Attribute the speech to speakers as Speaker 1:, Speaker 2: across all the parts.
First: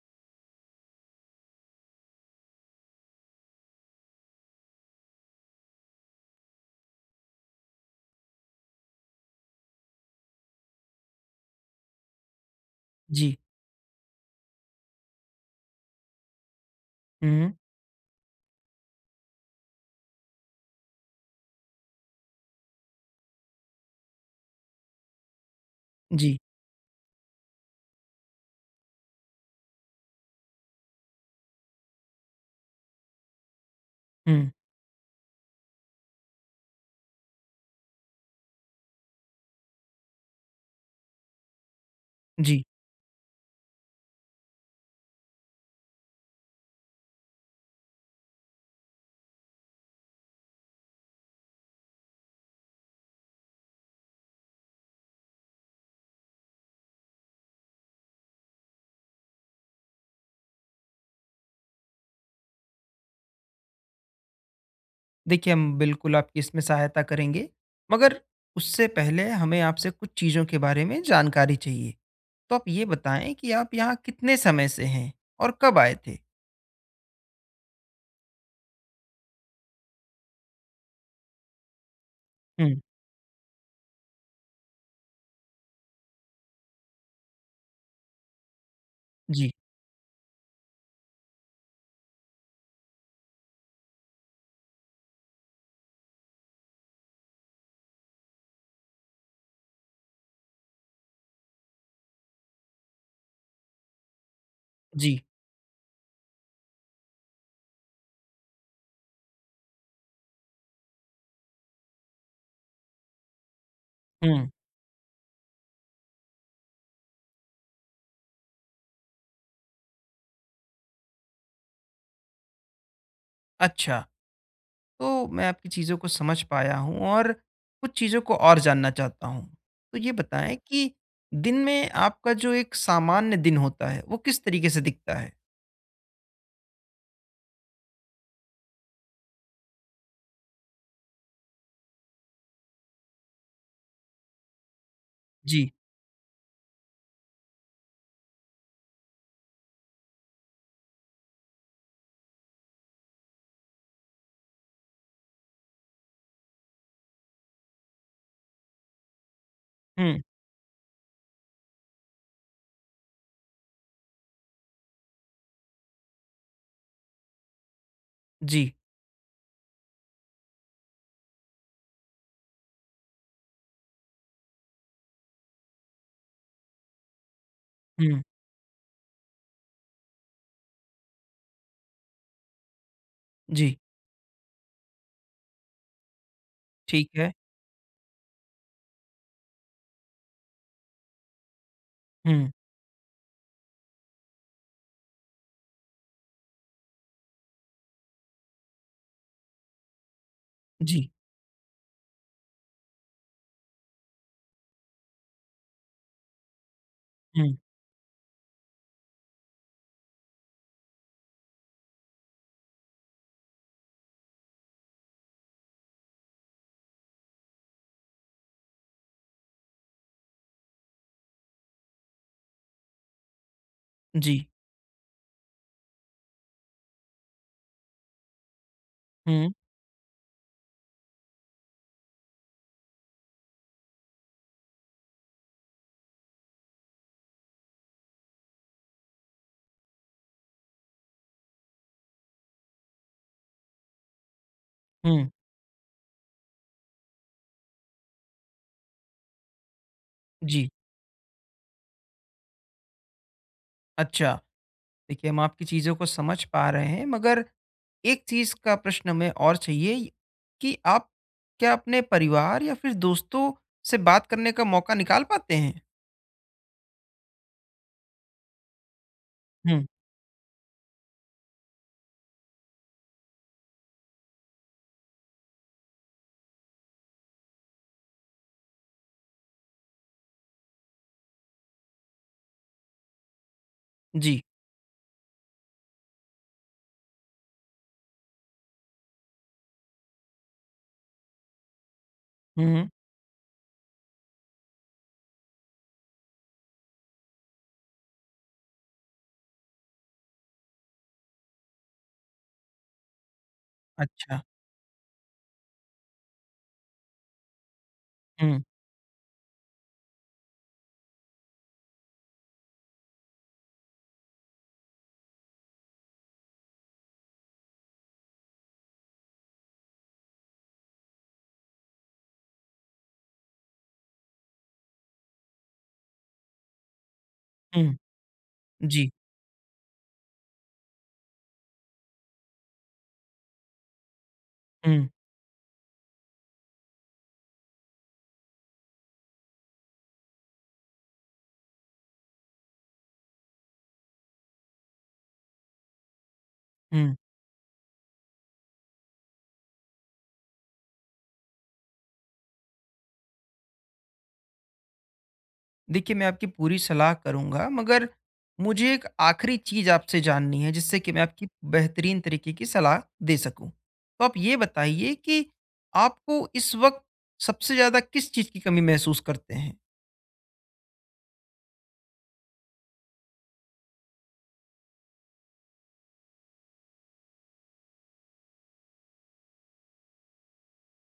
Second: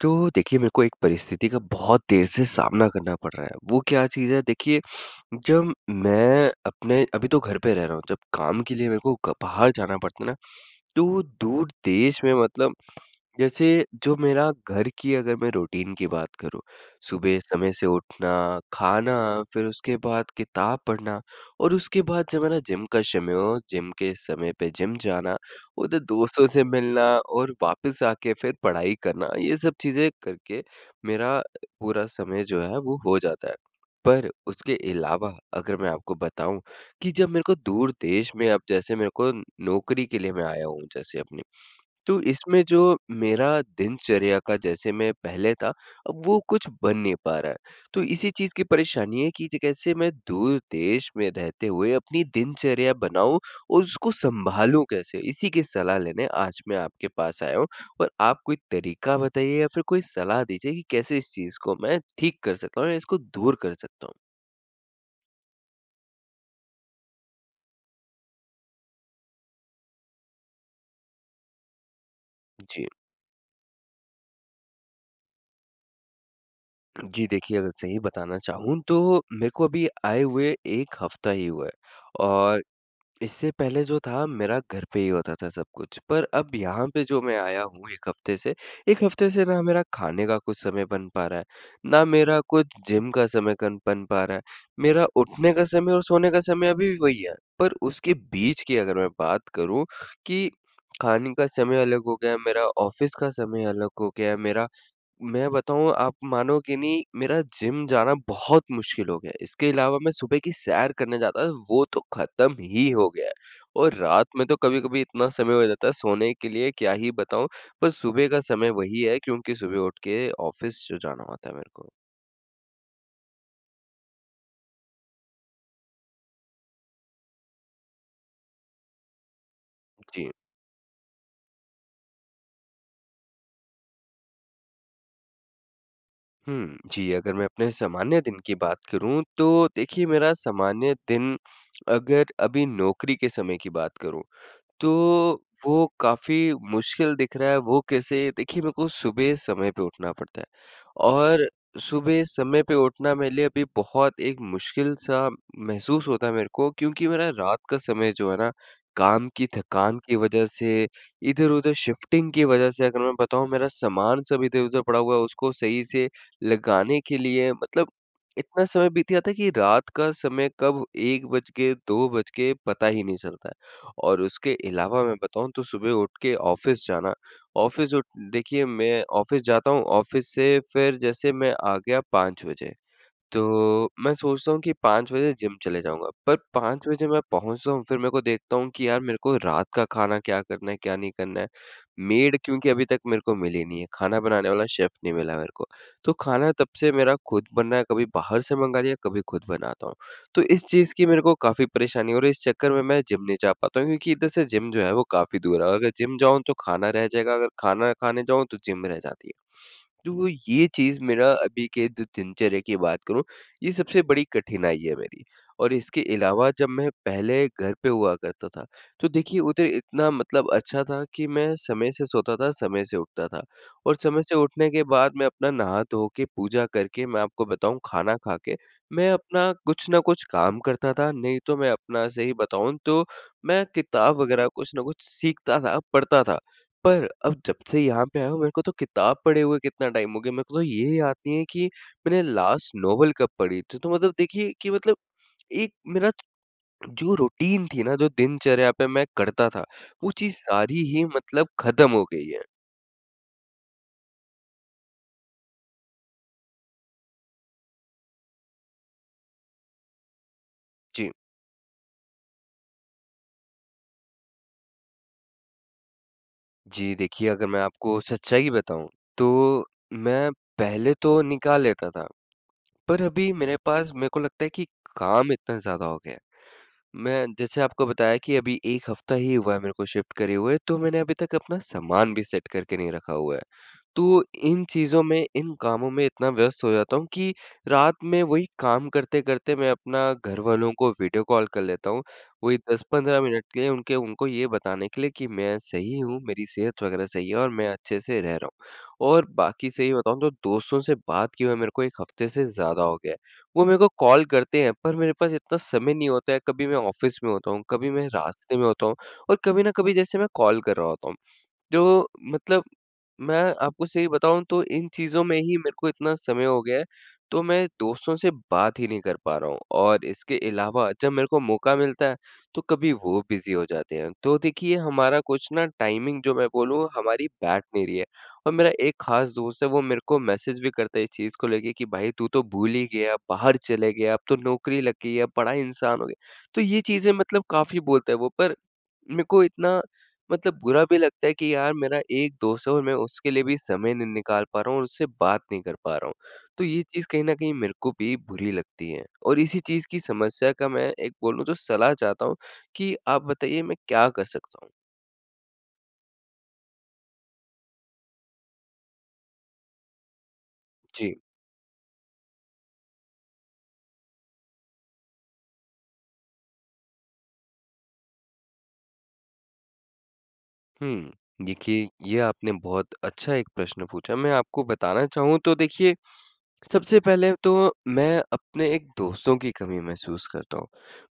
Speaker 1: तो देखिए, मेरे को एक परिस्थिति का बहुत देर से सामना करना पड़ रहा है। वो क्या चीज़ है देखिए, जब मैं अपने अभी तो घर पे रह रहा हूँ, जब काम के लिए मेरे को क बाहर जाना पड़ता है ना, तो दूर देश में मतलब
Speaker 2: जी।
Speaker 1: जैसे जो मेरा घर की अगर मैं रूटीन की बात करूँ, सुबह
Speaker 2: हुँ,
Speaker 1: समय से उठना, खाना, फिर उसके बाद किताब पढ़ना और उसके बाद जब मेरा जिम का समय हो, जिम के समय पे जिम जाना, उधर
Speaker 2: जी।
Speaker 1: दोस्तों से मिलना और वापस आके फिर पढ़ाई करना, ये सब चीज़ें करके मेरा पूरा समय जो है वो हो जाता है। पर
Speaker 2: हुँ,
Speaker 1: उसके अलावा अगर मैं आपको बताऊँ कि जब मेरे को दूर देश में अब जैसे मेरे को नौकरी के लिए मैं आया हूँ जैसे अपनी, तो
Speaker 2: जी।
Speaker 1: इसमें जो मेरा दिनचर्या का जैसे मैं पहले था, अब वो कुछ बन नहीं पा रहा है। तो इसी चीज़ की परेशानी है कि ज कैसे मैं दूर देश में रहते हुए अपनी दिनचर्या बनाऊँ और उसको सँभालूँ कैसे? इसी की सलाह लेने आज मैं आपके पास आया हूँ और आप कोई तरीका बताइए या फिर कोई सलाह दीजिए कि कैसे इस चीज़ को मैं ठीक कर सकता हूँ या इसको दूर कर सकता हूँ?
Speaker 2: देखिए, हम बिल्कुल आपकी इसमें सहायता करेंगे, मगर उससे पहले हमें आपसे कुछ चीज़ों के बारे में जानकारी चाहिए। तो आप ये
Speaker 1: जी।
Speaker 2: बताएँ कि आप यहाँ कितने समय से हैं और कब आए थे?
Speaker 1: जी, देखिए अगर सही बताना चाहूँ तो मेरे को अभी आए हुए 1 हफ़्ता ही हुआ है और
Speaker 2: हुँ,
Speaker 1: इससे पहले जो था मेरा घर पे ही होता था सब कुछ, पर अब यहाँ पे जो मैं आया हूँ 1 हफ़्ते से, 1 हफ़्ते से
Speaker 2: जी।
Speaker 1: ना मेरा खाने का कुछ समय बन पा रहा है, ना मेरा कुछ जिम का समय कन बन पा रहा है। मेरा उठने का समय और सोने का समय अभी भी वही है, पर उसके बीच की अगर मैं बात करूँ कि खाने का समय अलग हो गया है, मेरा ऑफ़िस का समय अलग हो गया है, मेरा,
Speaker 2: जी।
Speaker 1: मैं बताऊँ आप मानोगे नहीं, मेरा जिम जाना बहुत मुश्किल हो गया है। इसके अलावा मैं सुबह की सैर करने जाता था वो तो ख़त्म ही हो गया है और रात में
Speaker 2: हुँ,
Speaker 1: तो कभी-कभी इतना समय हो जाता है सोने के लिए क्या ही बताऊँ, पर सुबह का समय वही है क्योंकि सुबह उठ के ऑफ़िस जाना होता है मेरे को।
Speaker 2: अच्छा। तो मैं आपकी चीज़ों को समझ पाया हूँ और कुछ चीज़ों को और जानना चाहता हूँ। तो ये
Speaker 1: जी।
Speaker 2: बताएँ कि दिन में आपका जो एक सामान्य दिन होता है, वो किस तरीके से दिखता है?
Speaker 1: हुँ, जी अगर मैं अपने सामान्य दिन की बात करूँ तो देखिए मेरा सामान्य दिन अगर अभी नौकरी के समय की बात करूँ तो
Speaker 2: जी।
Speaker 1: वो काफ़ी मुश्किल दिख रहा है, वो कैसे? देखिए मेरे को सुबह समय पे उठना पड़ता है और सुबह समय पे उठना मेरे लिए अभी बहुत एक मुश्किल सा महसूस होता है मेरे को क्योंकि मेरा रात का समय जो है ना, काम की थकान की
Speaker 2: हुँ,
Speaker 1: वज़ह से, इधर-उधर शिफ्टिंग की वज़ह से अगर मैं बताऊँ मेरा सामान सब इधर-उधर पड़ा हुआ है, उसको सही से लगाने के लिए मतलब इतना
Speaker 2: जी।
Speaker 1: समय बीत जाता है कि रात का समय कब 1 बज के 2 बज के पता ही नहीं चलता। और उसके अलावा मैं बताऊँ तो सुबह उठ के ऑफ़िस जाना, ऑफ़िस उठ
Speaker 2: हुँ,
Speaker 1: देखिए मैं ऑफ़िस जाता हूँ, ऑफ़िस से फिर जैसे मैं आ गया 5 बजे।
Speaker 2: जी।
Speaker 1: तो मैं सोचता हूँ कि 5 बजे जिम चले जाऊँगा, पर 5 बजे
Speaker 2: ठीक
Speaker 1: मैं
Speaker 2: है।
Speaker 1: पहुँचता हूँ, फिर मेरे को देखता हूँ कि यार मेरे को रात का खाना क्या करना है, क्या नहीं करना है। मेड
Speaker 2: हुँ।
Speaker 1: क्योंकि अभी तक मेरे को मिली नहीं है, खाना बनाने वाला शेफ़ नहीं मिला मेरे को। तो खाना तब से मेरा खुद बन रहा है, कभी बाहर से मँगा लिया, कभी खुद बनाता हूँ। तो इस चीज़ की
Speaker 2: जी।
Speaker 1: मेरे को काफ़ी परेशानी हो रही है, इस चक्कर में मैं जिम नहीं जा पाता हूँ क्योंकि इधर से जिम जो है वो काफ़ी दूर है और अगर जिम जाऊँ तो खाना रह जाएगा, अगर
Speaker 2: हुँ।
Speaker 1: खाना खाने जाऊँ तो जिम रह जाती है। तो ये चीज़ मेरा अभी के जो दिनचर्या की बात करूँ ये सबसे बड़ी कठिनाई है मेरी और इसके अलावा जब मैं पहले घर पे हुआ करता था, तो देखिए उधर इतना मतलब अच्छा था कि मैं समय से सोता था, समय से उठता था और समय से
Speaker 2: जी।
Speaker 1: उठने के बाद मैं अपना नहा धो के, पूजा करके, मैं आपको बताऊँ खाना खा के, मैं
Speaker 2: हुँ,
Speaker 1: अपना कुछ ना कुछ काम करता था, नहीं तो मैं अपना सही बताऊँ तो मैं किताब वगैरह कुछ ना कुछ सीखता था, पढ़ता था। पर अब जब से यहाँ पे आया हूँ मेरे को तो किताब पढ़े हुए कितना टाइम हो गया, मेरे को तो ये याद नहीं है कि मैंने लास्ट नॉवेल कब पढ़ी थी, तो मतलब देखिए कि मतलब
Speaker 2: हुँ।
Speaker 1: एक मेरा जो रूटीन थी ना, जो दिनचर्या पे मैं करता था, वो चीज़
Speaker 2: जी।
Speaker 1: सारी ही मतलब ख़त्म हो गई है।
Speaker 2: अच्छा, देखिए हम आपकी चीज़ों को समझ पा रहे हैं, मगर एक चीज़ का प्रश्न हमें और चाहिए कि आप
Speaker 1: जी।
Speaker 2: क्या अपने परिवार या फिर दोस्तों से बात करने का मौका निकाल पाते हैं?
Speaker 1: जी, देखिए अगर मैं आपको सच्चाई बताऊँ, तो
Speaker 2: हुँ।
Speaker 1: मैं पहले तो निकाल लेता था, पर अभी मेरे पास मेरे को लगता है कि काम इतना ज़्यादा हो गया है। मैं जैसे आपको बताया कि अभी 1 हफ़्ता ही हुआ है मेरे को शिफ्ट करे हुए, तो मैंने अभी तक अपना सामान भी सेट करके नहीं रखा हुआ है। तो
Speaker 2: जी।
Speaker 1: इन चीज़ों में, इन कामों में इतना व्यस्त हो जाता हूँ कि रात में वही काम करते-करते मैं अपना घरवालों को वीडियो कॉल कर लेता हूँ। वही
Speaker 2: हुँ, हुँ।
Speaker 1: 10-15 मिनट के लिए उनके उनको ये बताने के लिए कि मैं सही हूँ, मेरी सेहत वग़ैरह सही है और मैं अच्छे से रह रहा हूँ। और बाकी सही बताऊँ तो दोस्तों से बात किए हुए मेरे को 1 हफ़्ते से ज़्यादा हो गया है। वो मेरे को कॉल
Speaker 2: अच्छा।
Speaker 1: करते हैं, पर मेरे पास इतना समय नहीं होता है, कभी मैं ऑफ़िस में होता हूँ, कभी मैं रास्ते
Speaker 2: हुँ,
Speaker 1: में होता हूँ और कभी ना कभी जैसे मैं कॉल कर रहा होता हूँ। जो मतलब मैं आपको सही बताऊँ तो इन चीज़ों में ही मेरे को इतना समय हो गया है, तो मैं दोस्तों से बात ही नहीं कर पा रहा हूँ और इसके अलावा जब मेरे को मौका मिलता है, तो कभी वो बिज़ी हो जाते हैं। तो देखिए हमारा कुछ ना टाइमिंग जो मैं बोलूँ हमारी बैठ नहीं
Speaker 2: हुँ।
Speaker 1: रही है और मेरा एक
Speaker 2: जी।
Speaker 1: ख़ास दोस्त है वो मेरे को मैसेज भी करता है इस चीज़ को लेके कि भाई तू तो भूल ही गया, बाहर चले गया, अब तो नौकरी लग
Speaker 2: हुँ,
Speaker 1: गई है, अब बड़ा इंसान हो गया। तो ये चीज़ें मतलब काफ़ी बोलता है वो पर मेरे को इतना मतलब बुरा भी लगता है कि यार मेरा एक दोस्त है और मैं उसके लिए भी समय नहीं निकाल पा रहा हूँ और उससे बात नहीं कर पा रहा हूँ। तो ये चीज़
Speaker 2: हुँ।
Speaker 1: कहीं न कहीं मेरे को भी बुरी लगती है और इसी चीज़ की समस्या का मैं एक बोलूँ तो सलाह चाहता हूँ कि आप बताइए मैं क्या कर सकता हूँ?
Speaker 2: देखिए, मैं आपकी पूरी सलाह करूँगा, मगर मुझे एक आखिरी चीज़ आपसे जाननी है, जिससे कि
Speaker 1: जी।
Speaker 2: मैं आपकी बेहतरीन तरीके की सलाह दे सकूँ। तो आप ये बताइए कि आपको इस वक़्त सबसे ज़्यादा किस चीज़ की कमी महसूस करते हैं?
Speaker 1: हुँ, देखिए ये आपने बहुत अच्छा एक प्रश्न पूछा। मैं आपको बताना चाहूँ तो देखिए सबसे पहले तो मैं अपने एक दोस्तों की कमी महसूस करता हूँ।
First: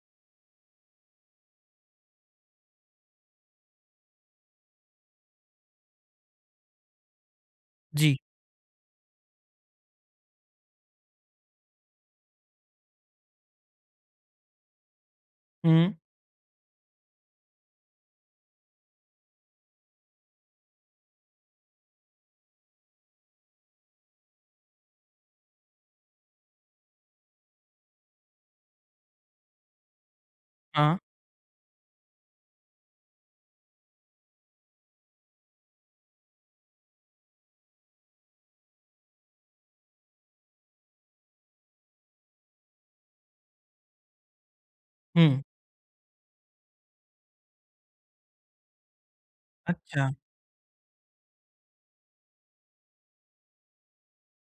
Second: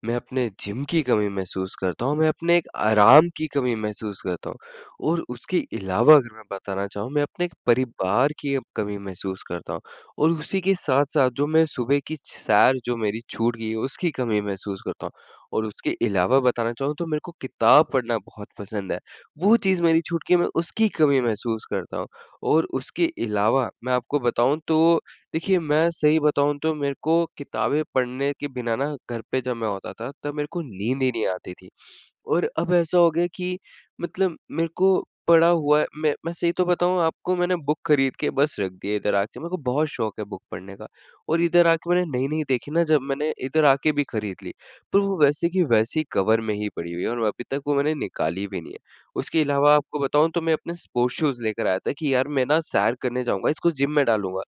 Speaker 1: मैं अपने जिम की कमी महसूस करता हूँ, मैं अपने एक आराम की कमी महसूस करता हूँ और उसके अलावा अगर मैं बताना चाहूँ, मैं अपने एक
Speaker 2: जी।
Speaker 1: परिवार की अब कमी महसूस करता हूँ और उसी के साथ-साथ जो मैं सुबह की सैर जो मेरी छूट गई है, उसकी कमी महसूस करता हूँ और उसके
Speaker 2: हुँ।
Speaker 1: अलावा बताना चाहूँ तो मेरे को किताब पढ़ना बहुत पसंद है। वो चीज़ मेरी छूट गई है, मैं उसकी कमी महसूस करता हूँ और उसके अलावा मैं आपको बताऊँ तो देखिए, मैं सही बताऊँ तो मेरे को किताबें पढ़ने के बिना ना घर पे जब मैं होता था तब मेरे को
Speaker 2: हाँ।
Speaker 1: नींद ही नहीं आती थी। और अब ऐसा हो गया कि मतलब मेरे को पड़ा हुआ है मैं सही तो बताऊँ आपको मैंने बुक खरीद के बस रख दी है इधर आके, मेरे को बहुत शौक है बुक पढ़ने का। और इधर आके मैंने नई-नई देखी ना जब मैंने इधर आके भी खरीद ली, पर वो
Speaker 2: हुँ।
Speaker 1: वैसे की वैसी कवर में ही पड़ी हुई है और अभी तक वो मैंने निकाली भी नहीं है। उसके अलावा आपको
Speaker 2: अच्छा।
Speaker 1: बताऊँ तो मैं अपने स्पोर्ट्स शूज़ लेकर आया था कि यार मैं ना सैर करने जाऊँगा, इसको जिम में डालूँगा।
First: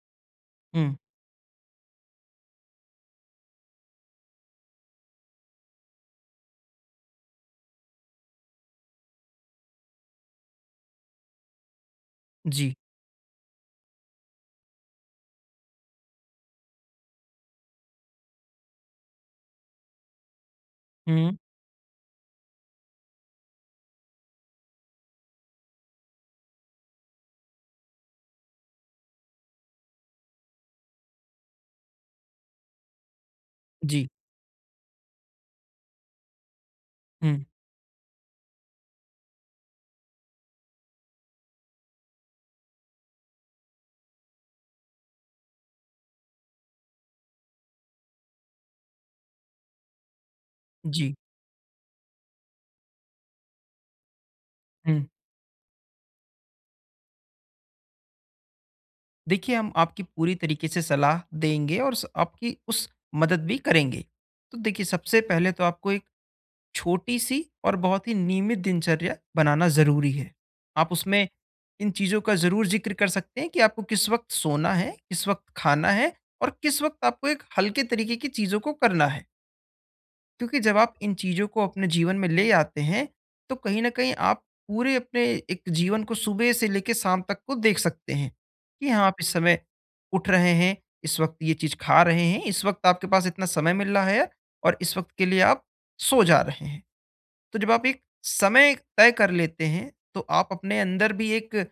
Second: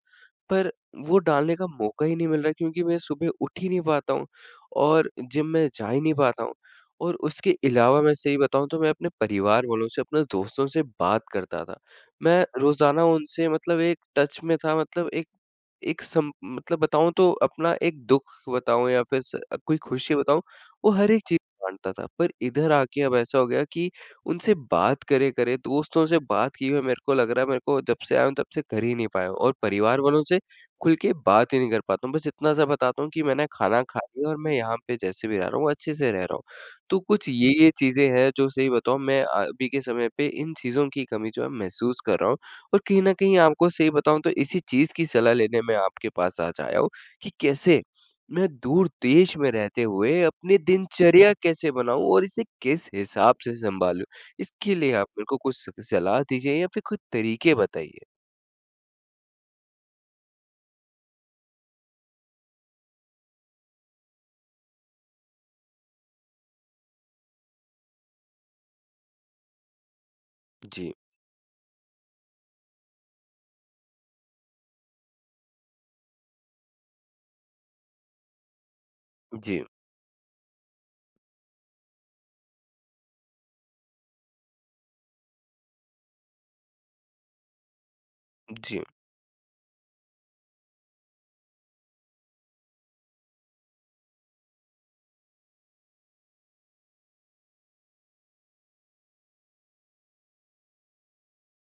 Speaker 1: पर
Speaker 2: हुँ।
Speaker 1: वो डालने का मौका ही नहीं मिल रहा क्योंकि मैं सुबह उठ ही नहीं पाता हूँ और जिम में जा ही नहीं पाता हूँ। और उसके अलावा मैं सही बताऊँ तो मैं अपने परिवार वालों से, अपने दोस्तों से बात करता था। मैं
Speaker 2: जी।
Speaker 1: रोज़ाना उनसे मतलब एक टच में था मतलब एक एक सम मतलब बताऊँ तो अपना एक दुःख बताऊँ या फिर स कोई खुशी बताऊँ, वो हर एक
Speaker 2: हुँ।
Speaker 1: चीज़ बाँटता था। पर इधर आके अब ऐसा हो गया कि उनसे बात करे-करे, दोस्तों से बात किए हुए मेरे को लग रहा है मेरे को जब से आया हूँ तब से कर ही नहीं पाया हूँ और परिवार वालों से खुल के बात ही नहीं कर पाता हूँ। बस इतना सा बताता हूँ कि मैंने खाना खा
Speaker 2: जी।
Speaker 1: लिया और मैं यहाँ पे जैसे भी रह रहा हूँ, अच्छे से रह रहा हूँ। तो कुछ
Speaker 2: हुँ।
Speaker 1: ये चीज़ें हैं जो सही बताऊँ मैं अभी के समय पे इन चीज़ों की कमी जो है महसूस कर रहा हूँ और कहीं न कहीं आपको सही बताऊँ तो इसी चीज़ की सलाह लेने मैं आपके पास आज आया हूँ कि कैसे मैं दूर देश में रहते हुए अपनी
Speaker 2: जी।
Speaker 1: दिनचर्या कैसे बनाऊँ और इसे किस हिसाब से सँभालूँ? इसके लिए
Speaker 2: हुँ।
Speaker 1: आप मेरे को कुछ स सलाह दीजिए या फिर कुछ तरीके बताइए।
Speaker 2: देखिए, हम आपकी पूरी तरीके से सलाह देंगे और स आपकी उस मदद भी करेंगे। तो देखिए, सबसे पहले तो आपको एक छोटी सी और बहुत ही नियमित दिनचर्या बनाना ज़रूरी है। आप
Speaker 1: जी,
Speaker 2: उसमें इन चीज़ों का ज़रूर ज़िक्र कर सकते हैं कि आपको किस वक़्त सोना है, किस वक़्त खाना है और किस वक़्त आपको एक हल्के तरीके की चीज़ों को करना है।
Speaker 1: जी,
Speaker 2: क्योंकि जब आप इन चीज़ों को अपने जीवन में ले आते हैं, तो कहीं न कहीं आप पूरे अपने एक जीवन को सुबह से लेके शाम तक को देख सकते हैं,
Speaker 1: जी।
Speaker 2: कि हाँ, आप इस समय उठ रहे हैं, इस वक़्त ये चीज़ खा रहे हैं, इस वक़्त आपके पास इतना समय मिल रहा है और इस वक़्त के लिए आप सो जा रहे हैं। तो जब आप एक समय तय कर लेते हैं, तो आप अपने अंदर भी एक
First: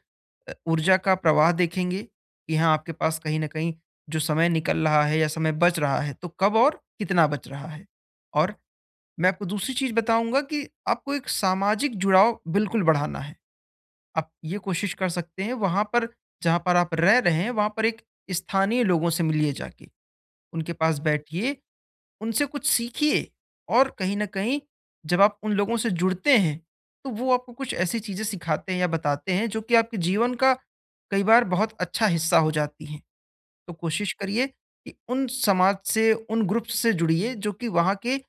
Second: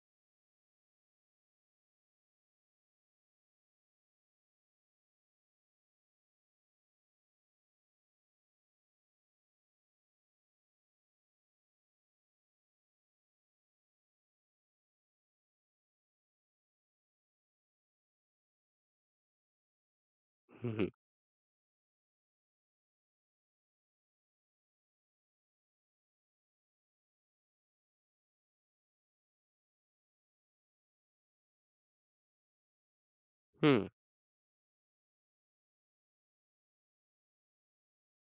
Speaker 2: ऊर्जा का प्रवाह देखेंगे कि हाँ, आपके पास कहीं ना कहीं जो समय निकल रहा है या समय बच रहा है, तो कब और कितना बच रहा है। और मैं आपको दूसरी चीज बताऊंगा कि आपको एक सामाजिक जुड़ाव बिल्कुल बढ़ाना है। आप ये कोशिश कर सकते हैं, वहां पर जहां पर आप रह रहे हैं, वहां पर एक स्थानीय लोगों से मिलिए, जाके उनके
Speaker 1: हुँ, हुँ।
Speaker 2: पास बैठिए, उनसे कुछ सीखिए। और कहीं न कहीं जब आप उन लोगों से जुड़ते हैं, तो वो आपको कुछ ऐसी चीज़ें सिखाते हैं या बताते हैं, जो कि आपके जीवन का कई बार बहुत अच्छा हिस्सा हो जाती हैं। तो
Speaker 1: हुँ,
Speaker 2: कोशिश करिए कि उन समाज से, उन ग्रुप्स से जुड़िए जो कि वहाँ के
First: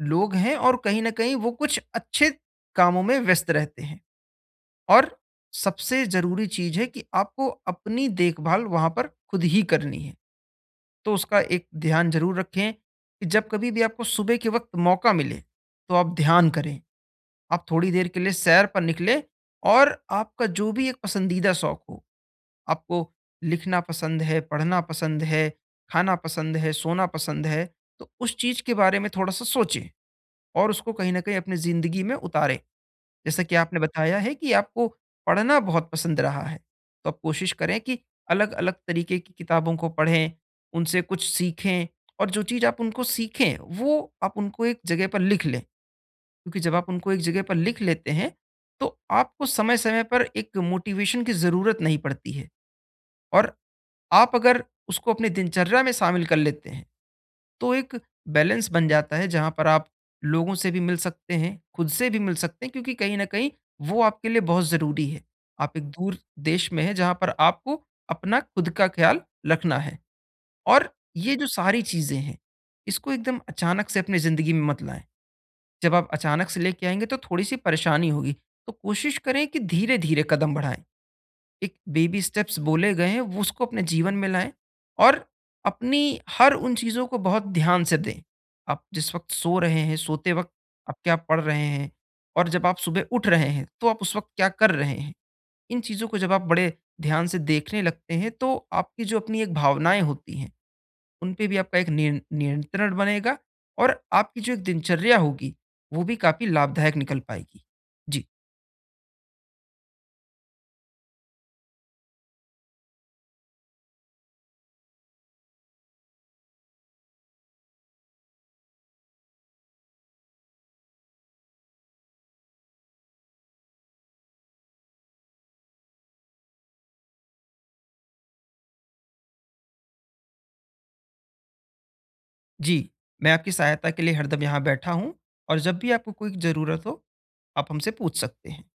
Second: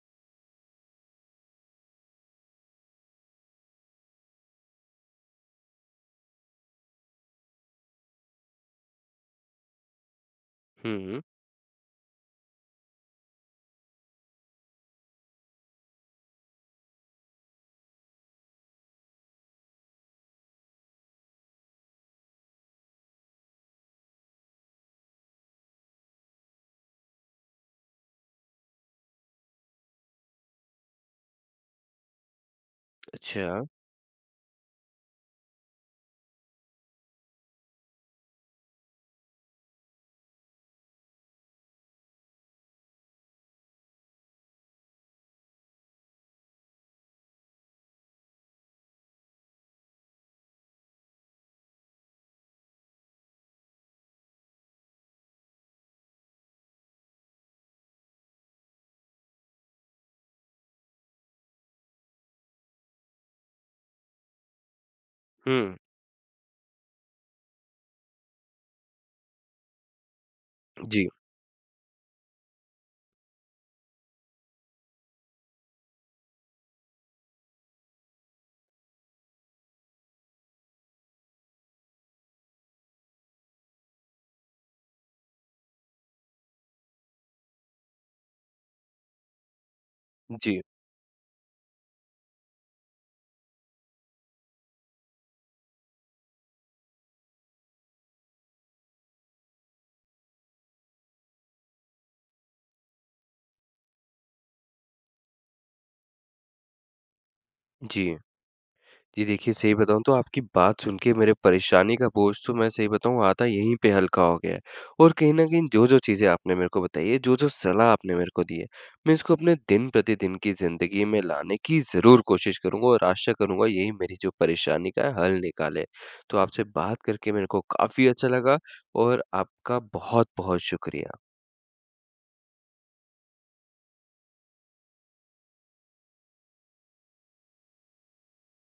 Speaker 2: लोग हैं और कहीं न कहीं वो कुछ अच्छे कामों में व्यस्त रहते हैं। और सबसे ज़रूरी चीज़ है कि आपको अपनी देखभाल वहाँ पर खुद ही करनी है। तो
Speaker 1: हुँ।
Speaker 2: उसका एक ध्यान ज़रूर रखें कि जब कभी भी आपको सुबह के वक़्त मौका मिले, तो आप ध्यान करें। आप थोड़ी देर के लिए सैर पर निकलें और आपका जो भी एक पसंदीदा शौक हो, आपको लिखना पसंद है, पढ़ना पसंद है, खाना पसंद है, सोना पसंद है, तो उस चीज़ के बारे में थोड़ा-सा सोचें और उसको कहीं न कहीं अपनी ज़िंदगी में उतारें। जैसा
Speaker 1: अच्छा,
Speaker 2: कि आपने बताया है कि आपको पढ़ना बहुत पसंद रहा है, तो आप कोशिश करें कि अलग-अलग तरीके की किताबों को पढ़ें, उनसे कुछ सीखें और जो चीज़ आप उनको सीखें, वो आप उनको एक जगह पर लिख लें। क्योंकि जब आप उनको एक जगह पर लिख लेते हैं, तो आपको समय-समय पर एक मोटिवेशन की ज़रूरत नहीं पड़ती है। और आप अगर उसको अपनी दिनचर्या में शामिल कर लेते हैं, तो एक बैलेंस बन जाता है, जहाँ पर आप लोगों से भी मिल सकते हैं, खुद से भी मिल सकते हैं, क्योंकि कहीं न कहीं वो आपके लिए बहुत ज़रूरी है। आप
Speaker 1: हुँ।
Speaker 2: एक दूर देश में हैं, जहाँ पर आपको अपना खुद का ख़्याल रखना है और
Speaker 1: जी,
Speaker 2: ये जो सारी चीज़ें हैं, इसको एकदम अचानक से अपनी ज़िंदगी में मत लाएँ। जब आप अचानक से लेके आएँगे तो थोड़ी-सी परेशानी होगी, तो कोशिश करें कि धीरे-धीरे कदम बढ़ाएँ। एक बेबी स्टेप्स बोले गए हैं, वो उसको अपने जीवन में लाएँ और अपनी हर उन चीज़ों को बहुत ध्यान से दें। आप जिस वक़्त सो रहे हैं, सोते वक़्त
Speaker 1: जी,
Speaker 2: आप क्या पढ़ रहे हैं और जब आप सुबह उठ रहे हैं तो आप उस वक़्त क्या कर रहे हैं? इन चीज़ों को जब आप बड़े ध्यान से देखने लगते हैं, तो आपकी जो अपनी एक भावनाएँ होती हैं, उन पे भी आपका एक नियन नियंत्रण बनेगा और आपकी जो एक दिनचर्या होगी, वो भी काफ़ी लाभदायक निकल पाएगी।
Speaker 1: जी।
Speaker 2: जी।
Speaker 1: जी, देखिए सही बताऊँ तो आपकी बात सुन के मेरे परेशानी का बोझ तो मैं सही बताऊँ आता यहीं पे हल्का हो गया है और कहीं न कहीं जो-जो चीज़ें आपने मेरे को बताई है, जो-जो सलाह आपने मेरे को दी है, मैं इसको अपने दिन-प्रतिदिन की ज़िंदगी में लाने की ज़रूर कोशिश करूँगा और आशा करूँगा यही मेरी जो परेशानी का हल निकाले। तो आपसे बात करके मेरे को काफ़ी अच्छा लगा और आपका बहुत-बहुत शुक्रिया।
Speaker 2: जी, मैं आपकी सहायता के लिए हरदम यहाँ बैठा हूँ और जब भी आपको कोई ज़रूरत हो, आप हमसे पूछ सकते हैं।